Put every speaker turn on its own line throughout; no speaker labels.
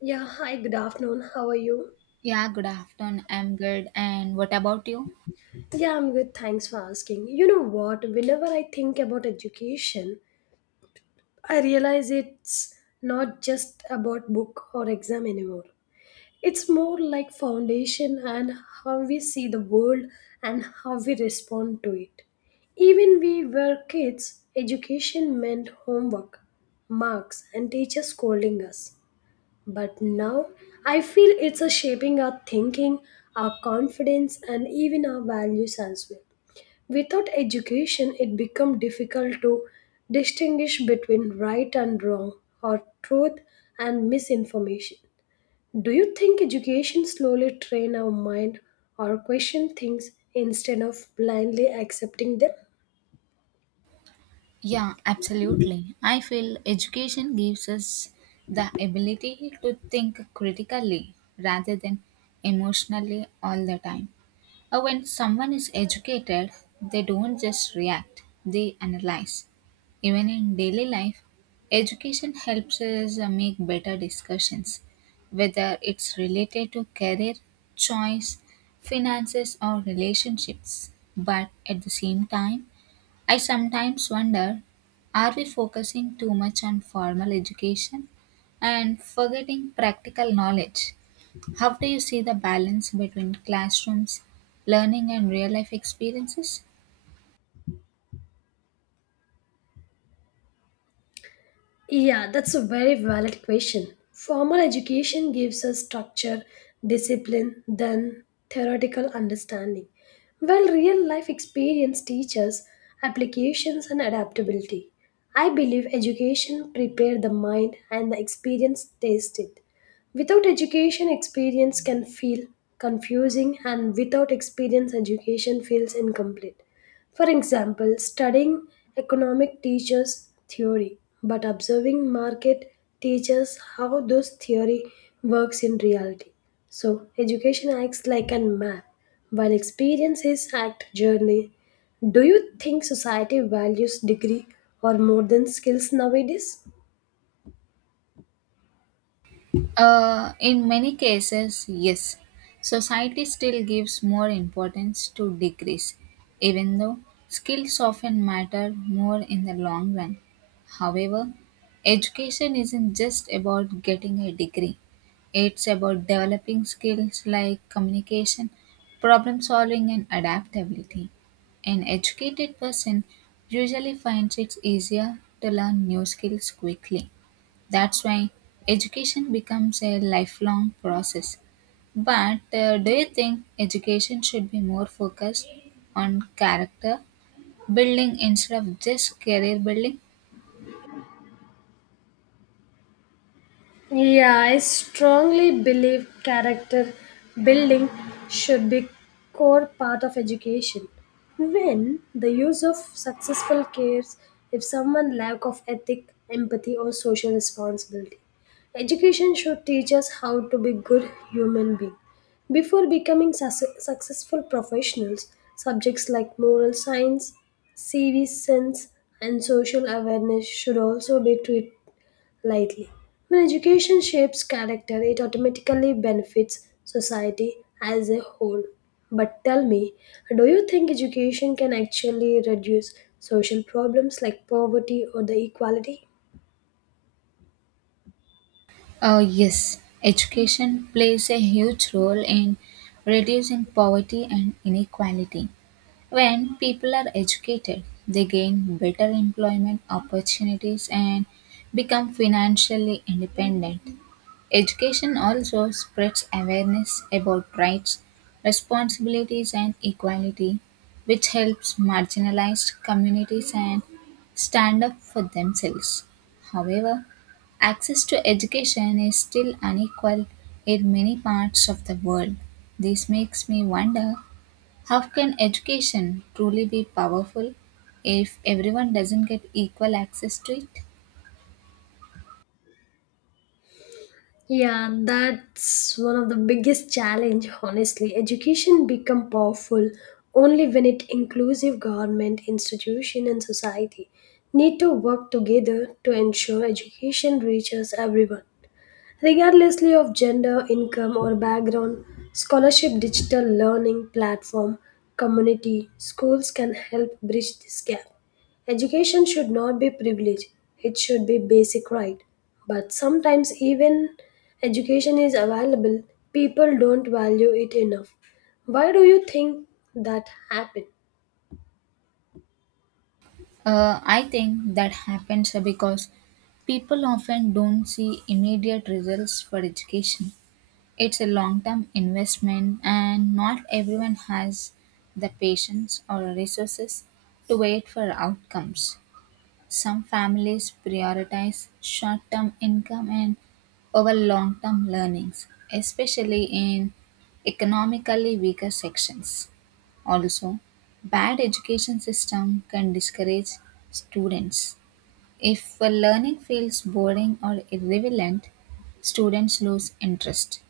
Yeah, hi, good afternoon. How are you?
Yeah, good afternoon. I'm good. And what about you?
Yeah, I'm good. Thanks for asking. You know what? Whenever I think about education, I realize it's not just about book or exam anymore. It's more like foundation and how we see the world and how we respond to it. Even we were kids, education meant homework, marks, and teachers scolding us. But now I feel it's a shaping our thinking, our confidence, and even our values as well. Without education, it becomes difficult to distinguish between right and wrong, or truth and misinformation. Do you think education slowly train our mind or question things instead of blindly accepting them?
Yeah, absolutely. I feel education gives us the ability to think critically rather than emotionally all the time. When someone is educated, they don't just react, they analyze. Even in daily life, education helps us make better discussions, whether it's related to career, choice, finances, or relationships. But at the same time, I sometimes wonder are we focusing too much on formal education and forgetting practical knowledge? How do you see the balance between classrooms, learning, and real life experiences?
Yeah, that's a very valid question. Formal education gives us structure, discipline, then theoretical understanding, while real life experience teaches applications and adaptability. I believe education prepares the mind and the experience tastes it. Without education, experience can feel confusing, and without experience, education feels incomplete. For example, studying economic teaches theory, but observing market teaches how those theory works in reality. So education acts like a map, while experience is act journey. Do you think society values degree or more than skills nowadays?
In many cases, yes. Society still gives more importance to degrees, even though skills often matter more in the long run. However, education isn't just about getting a degree, it's about developing skills like communication, problem solving, and adaptability. An educated person usually finds it easier to learn new skills quickly that's why education becomes a lifelong process. But do you think education should be more focused on character building instead of just career building?
Yeah, I strongly believe character building should be core part of education. When the use of successful cares if someone lack of ethic, empathy or social responsibility. Education should teach us how to be good human being. Before becoming successful professionals, subjects like moral science, civic sense, and social awareness should also be treated lightly. When education shapes character, it automatically benefits society as a whole. But tell me, do you think education can actually reduce social problems like poverty or the equality?
Yes, education plays a huge role in reducing poverty and inequality. When people are educated, they gain better employment opportunities and become financially independent. Education also spreads awareness about rights, responsibilities, and equality, which helps marginalized communities and stand up for themselves. However, access to education is still unequal in many parts of the world. This makes me wonder how can education truly be powerful if everyone doesn't get equal access to it?
Yeah, that's one of the biggest challenge honestly. Education become powerful only when it inclusive government, institution and society need to work together to ensure education reaches everyone. Regardlessly of gender, income, or background, scholarship digital learning platform, community, schools can help bridge this gap. Education should not be privilege, it should be basic right. But sometimes even education is available, people don't value it enough. Why do you think that happened?
I think that happens because people often don't see immediate results for education. It's a long term investment, and not everyone has the patience or resources to wait for outcomes. Some families prioritize short term income and over long term learnings, especially in economically weaker sections. Also, bad education system can discourage students. If a learning feels boring or irrelevant, students lose interest.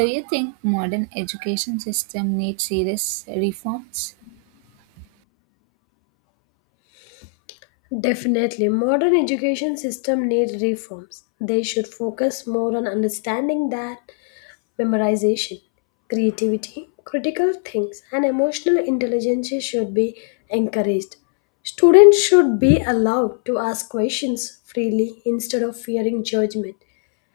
Do you think modern education system needs serious reforms?
Definitely, modern education system need reforms. They should focus more on understanding that memorization, creativity, critical things, and emotional intelligence should be encouraged. Students should be allowed to ask questions freely instead of fearing judgment.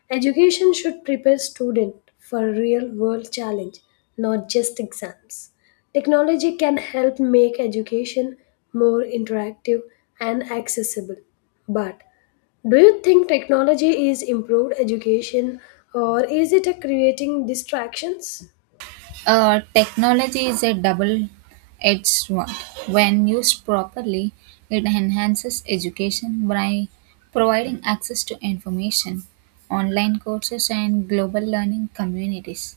Education should prepare students for real world challenge, not just exams. Technology can help make education more interactive and accessible. But do you think technology is improved education or is it a creating distractions?
Technology is a double-edged sword. When used properly, it enhances education by providing access to information, online courses, and global learning communities.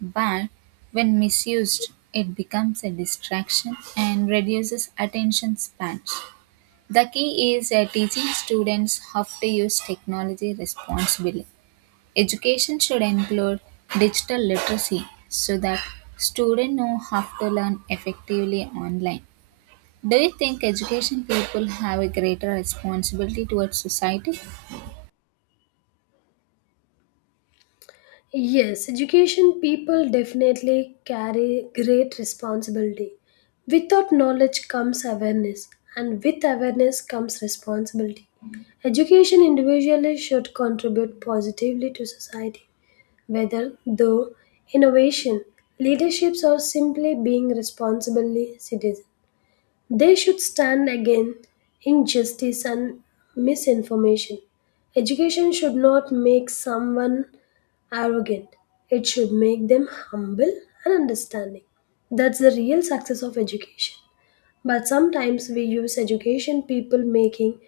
But when misused, it becomes a distraction and reduces attention spans. The key is teaching students how to use technology responsibly. Education should include digital literacy so that students know how to learn effectively online. Do you think education people have a greater responsibility towards society?
Yes, education people definitely carry great responsibility. Without knowledge comes awareness, and with awareness comes responsibility. Education individually should contribute positively to society, whether through innovation, leaderships, or simply being responsibly citizens. They should stand against injustice and misinformation. Education should not make someone arrogant, it should make them humble and understanding. That's the real success of education. But sometimes we use education people making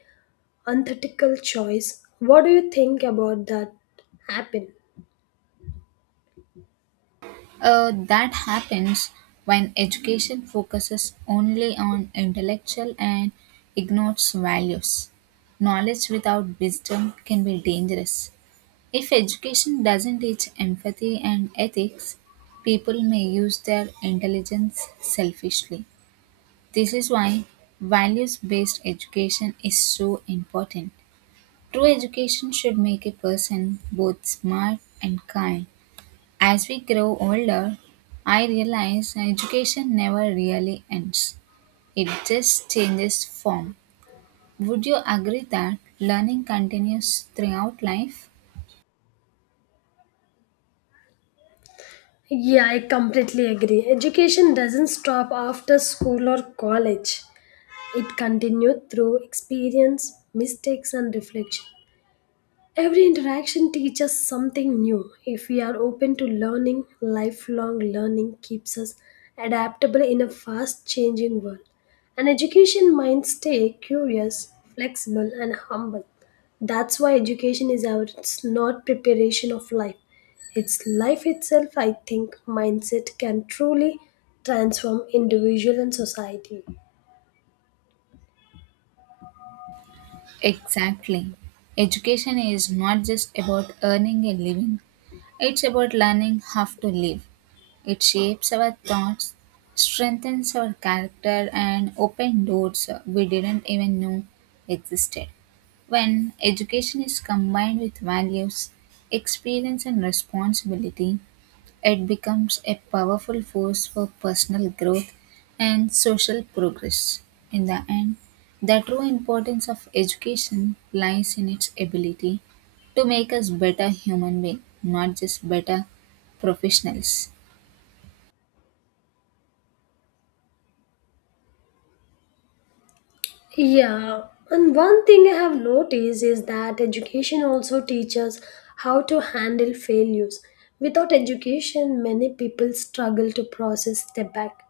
unethical choice. What do you think about that happen?
That happens when education focuses only on intellectual and ignores values. Knowledge without wisdom can be dangerous. If education doesn't teach empathy and ethics, people may use their intelligence selfishly. This is why values based education is so important. True education should make a person both smart and kind. As we grow older, I realize education never really ends, it just changes form. Would you agree that learning continues throughout life?
Yeah, I completely agree. Education doesn't stop after school or college. It continued through experience, mistakes, and reflection. Every interaction teaches something new. If we are open to learning, lifelong learning keeps us adaptable in a fast changing world. An education mind stay curious, flexible, and humble. That's why education is our it's not preparation of life. It's life itself, I think, mindset can truly transform individual and society.
Exactly. Education is not just about earning a living, it's about learning how to live. It shapes our thoughts, strengthens our character, and opens doors we didn't even know existed. When education is combined with values, experience, and responsibility, it becomes a powerful force for personal growth and social progress. In the end, the true importance of education lies in its ability to make us better human beings, not just better professionals.
Yeah, and one thing I have noticed is that education also teaches how to handle failures. Without education, many people struggle to process step back.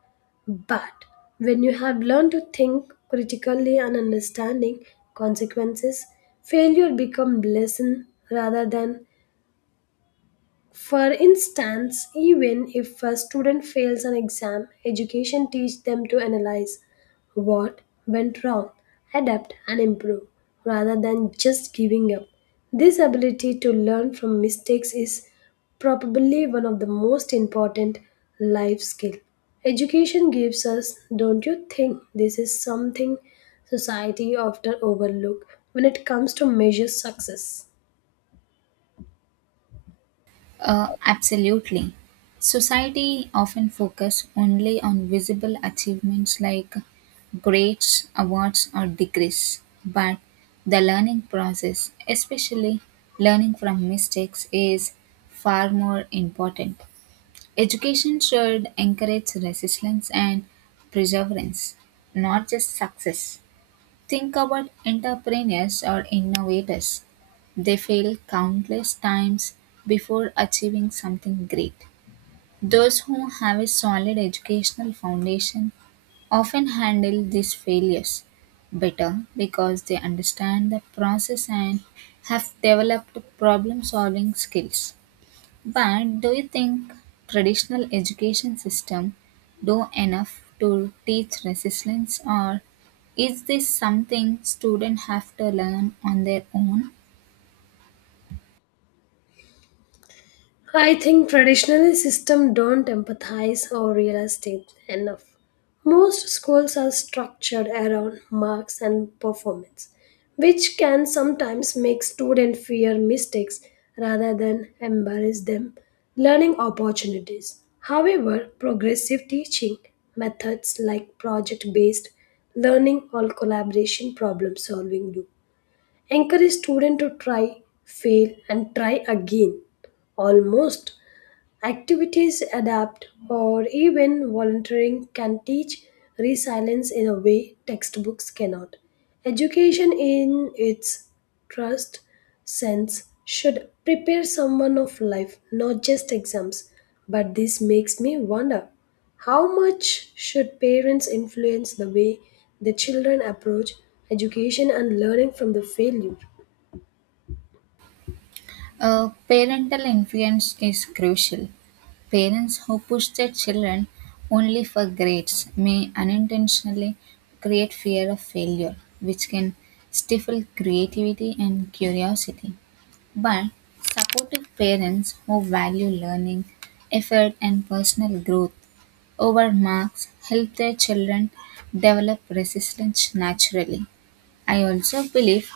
But when you have learned to think critically and understanding consequences, failure become lesson rather than for instance, even if a student fails an exam, education teaches them to analyze what went wrong, adapt, and improve rather than just giving up. This ability to learn from mistakes is probably one of the most important life skills. Education gives us, don't you think this is something society often overlook when it comes to measure success?
Absolutely. Society often focus only on visible achievements like grades, awards, or degrees, but the learning process, especially learning from mistakes, is far more important. Education should encourage resilience and perseverance, not just success. Think about entrepreneurs or innovators. They fail countless times before achieving something great. Those who have a solid educational foundation often handle these failures better because they understand the process and have developed problem solving skills. But do you think traditional education system do enough to teach resilience or is this something students have to learn on their own?
I think traditional systems don't empathize or real estate enough. Most schools are structured around marks and performance, which can sometimes make students fear mistakes rather than embarrass them learning opportunities. However, progressive teaching methods like project-based learning or collaboration problem solving do encourage students to try, fail and try again almost activities adapt, or even volunteering can teach resilience in a way textbooks cannot. Education, in its trust sense, should prepare someone of life, not just exams. But this makes me wonder how much should parents influence the way the children approach education and learning from the failure?
Parental influence is crucial. Parents who push their children only for grades may unintentionally create fear of failure, which can stifle creativity and curiosity. But supportive parents who value learning, effort, and personal growth over marks help their children develop resilience naturally. I also believe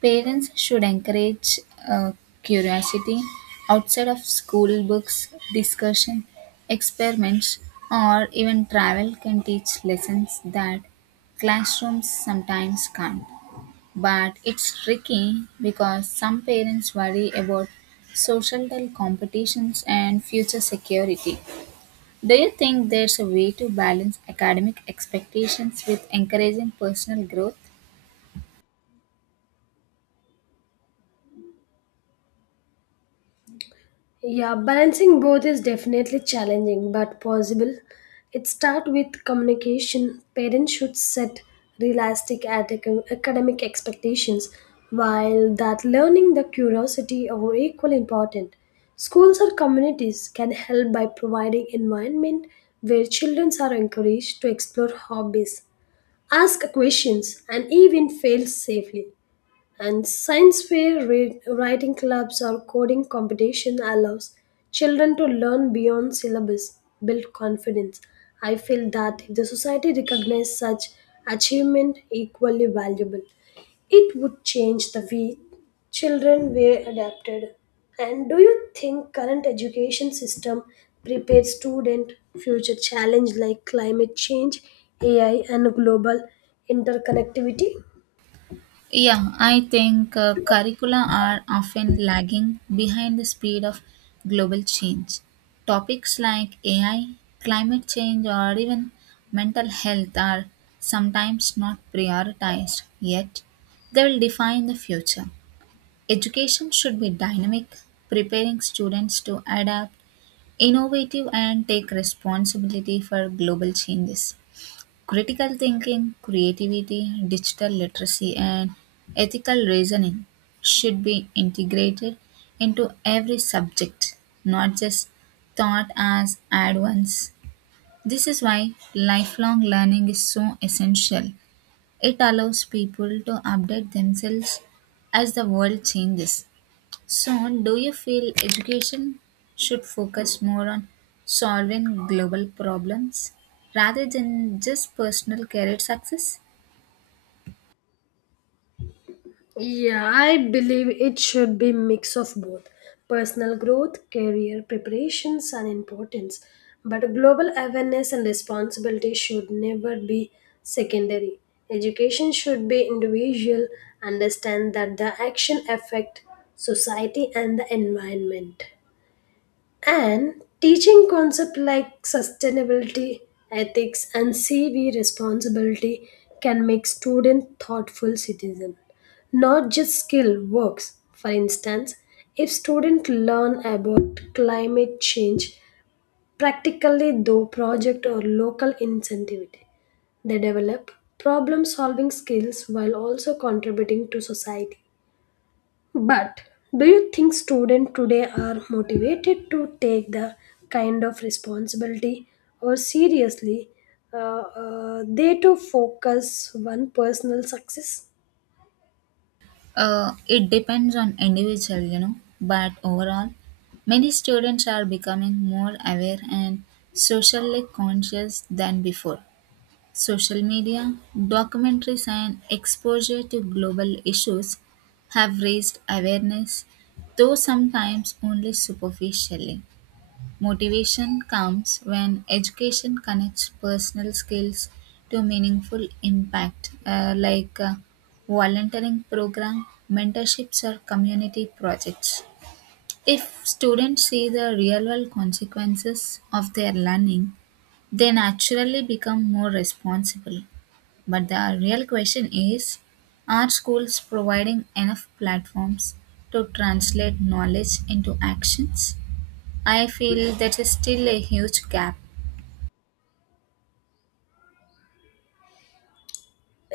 parents should encourage uh, curiosity outside of school books, discussion, experiments, or even travel can teach lessons that classrooms sometimes can't. But it's tricky because some parents worry about societal competitions and future security. Do you think there's a way to balance academic expectations with encouraging personal growth?
Yeah, balancing both is definitely challenging but possible. It starts with communication. Parents should set realistic academic expectations, while that learning the curiosity are equally important. Schools or communities can help by providing environment where children are encouraged to explore hobbies, ask questions, and even fail safely and science fair read, writing clubs or coding competition allows children to learn beyond syllabus build confidence. I feel that if the society recognized such achievement equally valuable, it would change the way children were adapted. And do you think current education system prepares student future challenge like climate change ai and global interconnectivity?
Yeah, I think curricula are often lagging behind the speed of global change. Topics like AI, climate change, or even mental health are sometimes not prioritized, yet, they will define the future. Education should be dynamic, preparing students to adapt, innovative, and take responsibility for global changes critical thinking, creativity, digital literacy, and ethical reasoning should be integrated into every subject, not just taught as add-ons. This is why lifelong learning is so essential. It allows people to update themselves as the world changes. So, do you feel education should focus more on solving global problems rather than just personal career success?
Yeah, I believe it should be mix of both personal growth, career preparations and importance. But global awareness and responsibility should never be secondary. Education should be individual, understand that the action affect society and the environment. And teaching concepts like sustainability, ethics, and CV responsibility can make students thoughtful citizens, not just skill works. For instance, if students learn about climate change practically through project or local incentive, they develop problem solving skills while also contributing to society. But do you think students today are motivated to take the kind of responsibility or seriously uh, they to focus on personal success?
It depends on individual, you know, but overall, many students are becoming more aware and socially conscious than before. Social media, documentaries, and exposure to global issues have raised awareness, though sometimes only superficially. Motivation comes when education connects personal skills to meaningful impact, like volunteering program, mentorships, or community projects. If students see the real world consequences of their learning, they naturally become more responsible. But the real question is are schools providing enough platforms to translate knowledge into actions? I feel that is still a huge gap.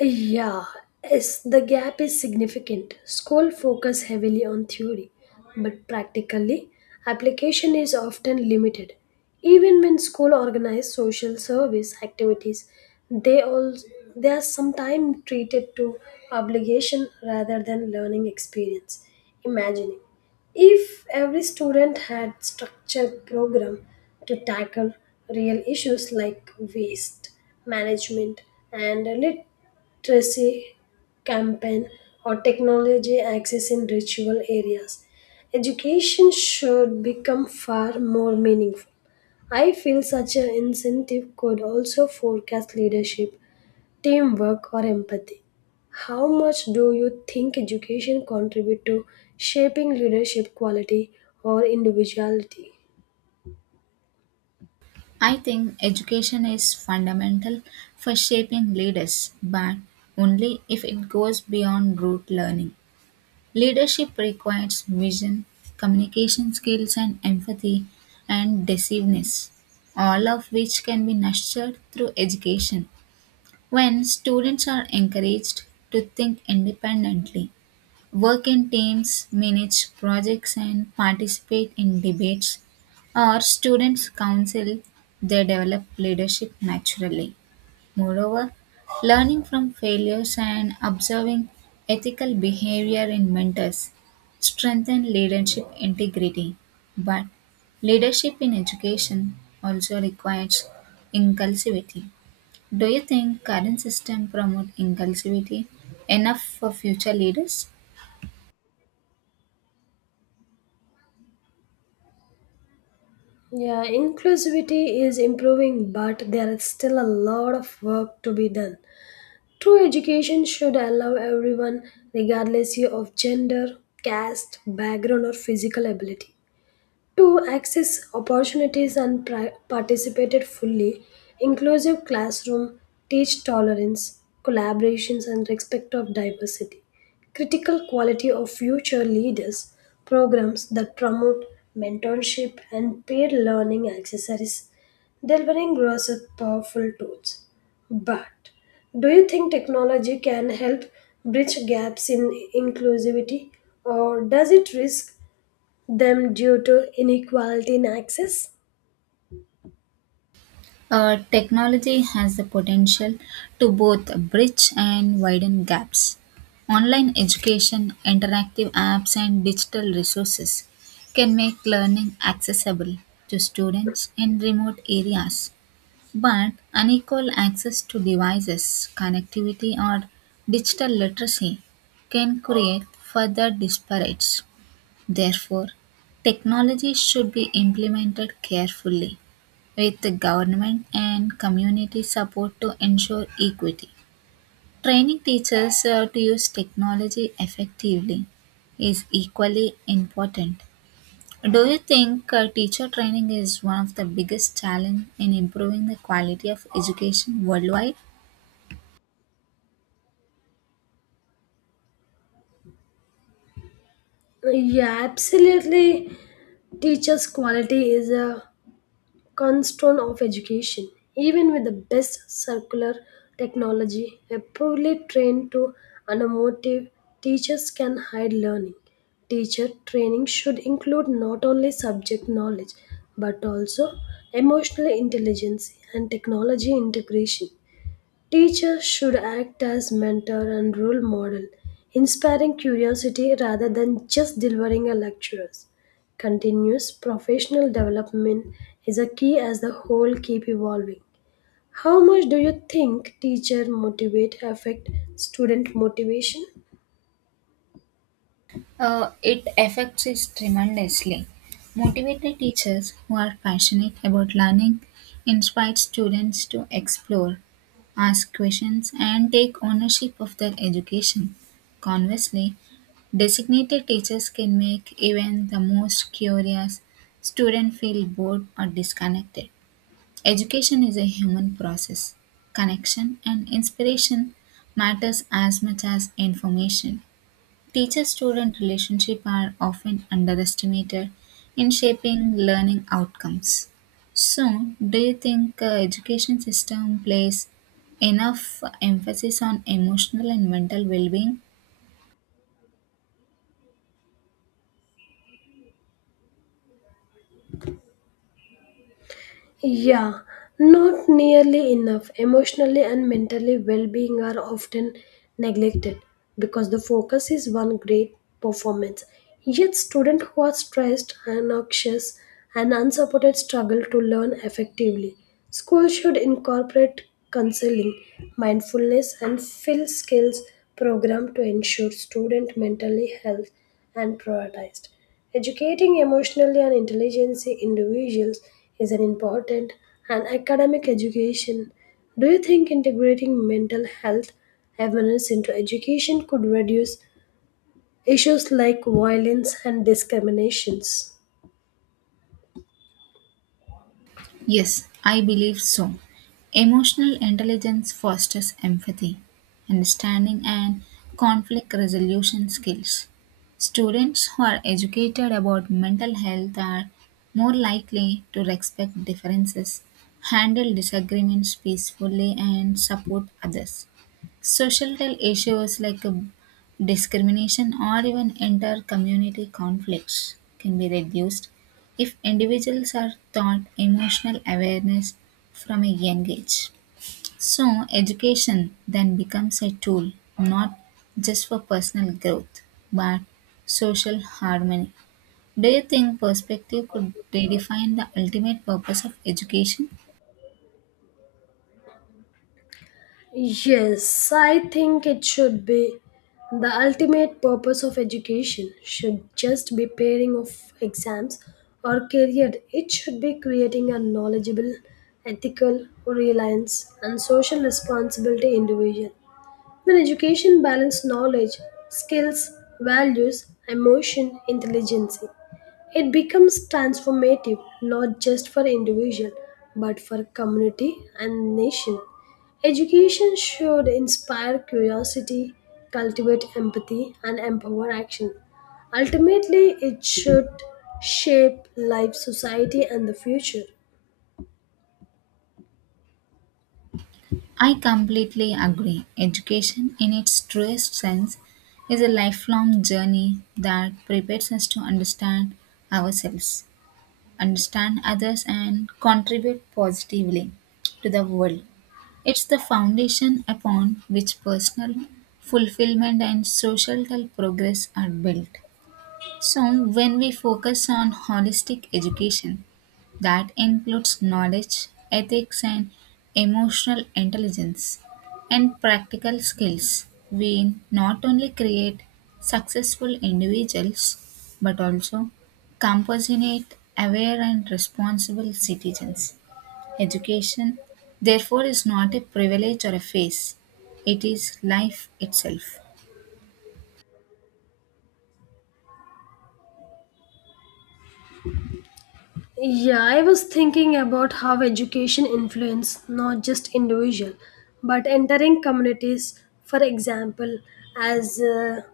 Yeah, yes, the gap is significant. School focus heavily on theory, but practically, application is often limited. Even when school organize social service activities, they all they are sometimes treated to obligation rather than learning experience. Imagining if every student had structured program to tackle real issues like waste management and literacy campaign or technology access in ritual areas. Education should become far more meaningful. I feel such an incentive could also forecast leadership, teamwork, or empathy. How much do you think education contribute to shaping leadership quality or individuality?
I think education is fundamental for shaping leaders, but only if it goes beyond rote learning. Leadership requires vision, communication skills, and empathy and decisiveness, all of which can be nurtured through education. When students are encouraged to think independently, work in teams, manage projects, and participate in debates, or students counsel, they develop leadership naturally. Moreover, learning from failures and observing ethical behavior in mentors strengthen leadership integrity. But leadership in education also requires inclusivity do you think current system promote inclusivity enough for future leaders?
Yeah, inclusivity is improving, but there is still a lot of work to be done. True education should allow everyone, regardless of gender, caste, background, or physical ability, to access opportunities and participated fully, inclusive classroom teach tolerance, collaborations and respect of diversity, critical quality of future leaders, programs that promote mentorship and peer learning accessories, delivering growth of powerful tools. But do you think technology can help bridge gaps in inclusivity or does it risk them due to inequality in access?
Technology has the potential to both bridge and widen gaps. Online education, interactive apps, and digital resources can make learning accessible to students in remote areas. But unequal access to devices, connectivity, or digital literacy can create further disparities. Therefore, technology should be implemented carefully with the government and community support to ensure equity. Training teachers to use technology effectively is equally important. Do you think teacher training is one of the biggest challenge in improving the quality of education worldwide?
Yeah, absolutely. Teachers' quality is a cornerstone of education. Even with the best circular technology, a poorly trained to unmotivated teachers can hide learning. Teacher training should include not only subject knowledge but also emotional intelligence and technology integration. Teachers should act as mentor and role model, inspiring curiosity rather than just delivering a lecture. Continuous professional development is a key as the whole keep evolving. How much do you think teacher motivate affect student motivation?
It affects us tremendously. Motivated teachers who are passionate about learning inspire students to explore, ask questions, and take ownership of their education. Conversely, designated teachers can make even the most curious student feel bored or disconnected. Education is a human process. Connection and inspiration matters as much as information. Teacher-student relationships are often underestimated in shaping learning outcomes. So, do you think education system plays enough emphasis on emotional and mental well-being?
Yeah, not nearly enough. Emotionally and mentally well being are often neglected because the focus is one great performance. Yet, students who are stressed and anxious and unsupported struggle to learn effectively. Schools should incorporate counseling, mindfulness, and fill skills program to ensure student mental health and prioritized. Educating emotionally and intelligent individuals is an important and academic education. Do you think integrating mental health awareness into education could reduce issues like violence and discriminations?
Yes, I believe so. Emotional intelligence fosters empathy, understanding, and conflict resolution skills. Students who are educated about mental health are more likely to respect differences, handle disagreements peacefully, and support others. Societal issues like discrimination or even inter community conflicts can be reduced if individuals are taught emotional awareness from a young age. So, education then becomes a tool not just for personal growth but social harmony. Do you think perspective could redefine the ultimate purpose of education?
Yes, I think it should be. The ultimate purpose of education should just be pairing of exams or career. It should be creating a knowledgeable, ethical, reliance, and social responsibility individual. When education balances knowledge, skills, values, emotion, intelligence, it becomes transformative not just for individual but for community and nation. Education should inspire curiosity, cultivate empathy, and empower action. Ultimately, it should shape life, society, and the future.
I completely agree. Education, in its truest sense, is a lifelong journey that prepares us to understand ourselves, understand others, and contribute positively to the world. It's the foundation upon which personal fulfillment and social progress are built. So, when we focus on holistic education, that includes knowledge, ethics, and emotional intelligence and practical skills, we not only create successful individuals but also compassionate, aware, and responsible citizens. Education, therefore, is not a privilege or a phase, it is life itself.
Yeah, I was thinking about how education influence not just individual but entering communities. For example, as a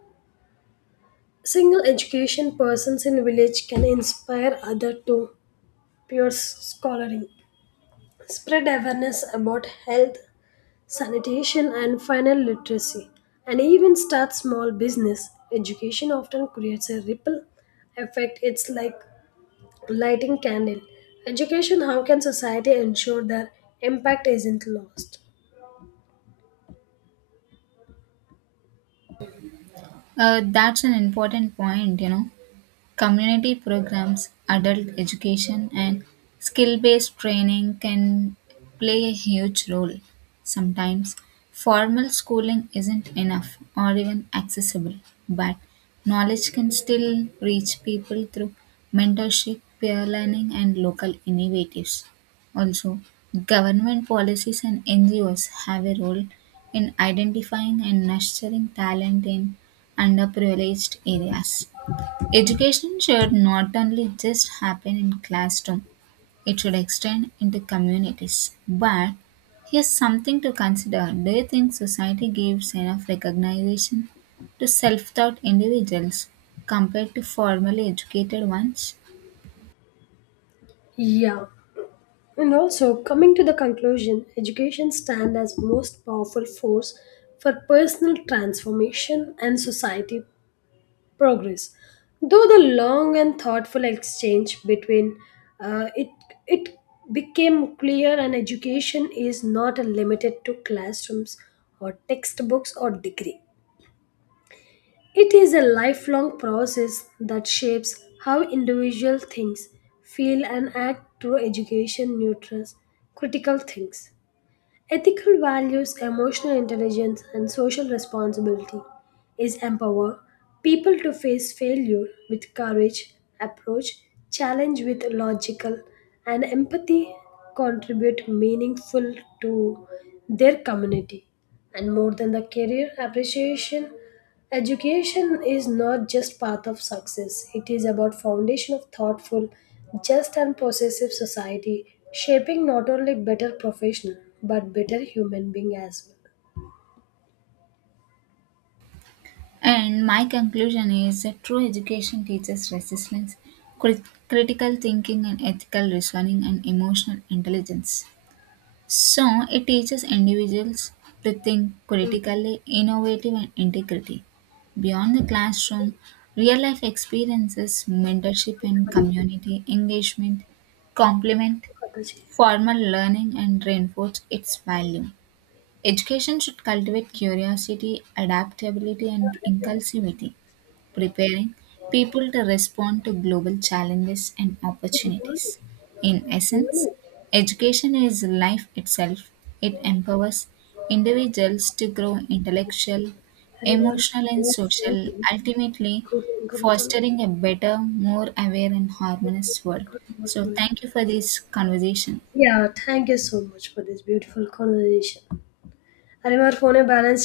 single education persons in village can inspire other to pure scholaring, spread awareness about health, sanitation and final literacy, and even start small business. Education often creates a ripple effect. It's like lighting candle. Education, how can society ensure their impact isn't lost?
That's an important point, you know. Community programs, adult education, and skill based training can play a huge role. Sometimes formal schooling isn't enough or even accessible, but knowledge can still reach people through mentorship, peer learning, and local innovatives. Also, government policies and NGOs have a role in identifying and nurturing talent in underprivileged areas. Education should not only just happen in classroom, it should extend into communities. But here's something to consider. Do you think society gives enough recognition to self-taught individuals compared to formally educated ones?
Yeah. And also coming to the conclusion, education stand as most powerful force for personal transformation and society progress. Though the long and thoughtful exchange between uh, it it became clear and education is not limited to classrooms or textbooks or degree. It is a lifelong process that shapes how individual thinks, feel, and act through education nurtures critical things. Ethical values, emotional intelligence, and social responsibility is empower people to face failure with courage, approach challenge with logical, and empathy contribute meaningful to their community. And more than the career appreciation, education is not just path of success. It is about foundation of thoughtful, just and possessive society, shaping not only better professional but better human being as well.
And my conclusion is that true education teaches resilience, critical thinking and ethical reasoning and emotional intelligence. So, it teaches individuals to think critically, innovative, and integrity. Beyond the classroom, real life experiences, mentorship, and community engagement complement
पता चाहिए।
formal learning and reinforce its value. Education should cultivate curiosity, adaptability, and inclusivity preparing people to respond to global challenges and
तो बिना नहीं,
opportunities. In
बिना
essence,
नहीं।
education is life itself. It empowers individuals to grow intellectual,
अरे हमारा
emotional, and
parents से
social,
ही
ultimately
को phone करो तो ना,
fostering a better, more aware, and harmonious world.
और बहुत
So,
phone है।
thank you for this conversation.
Yeah, thank you so much for this beautiful conversation. अरे हमारे phone में balance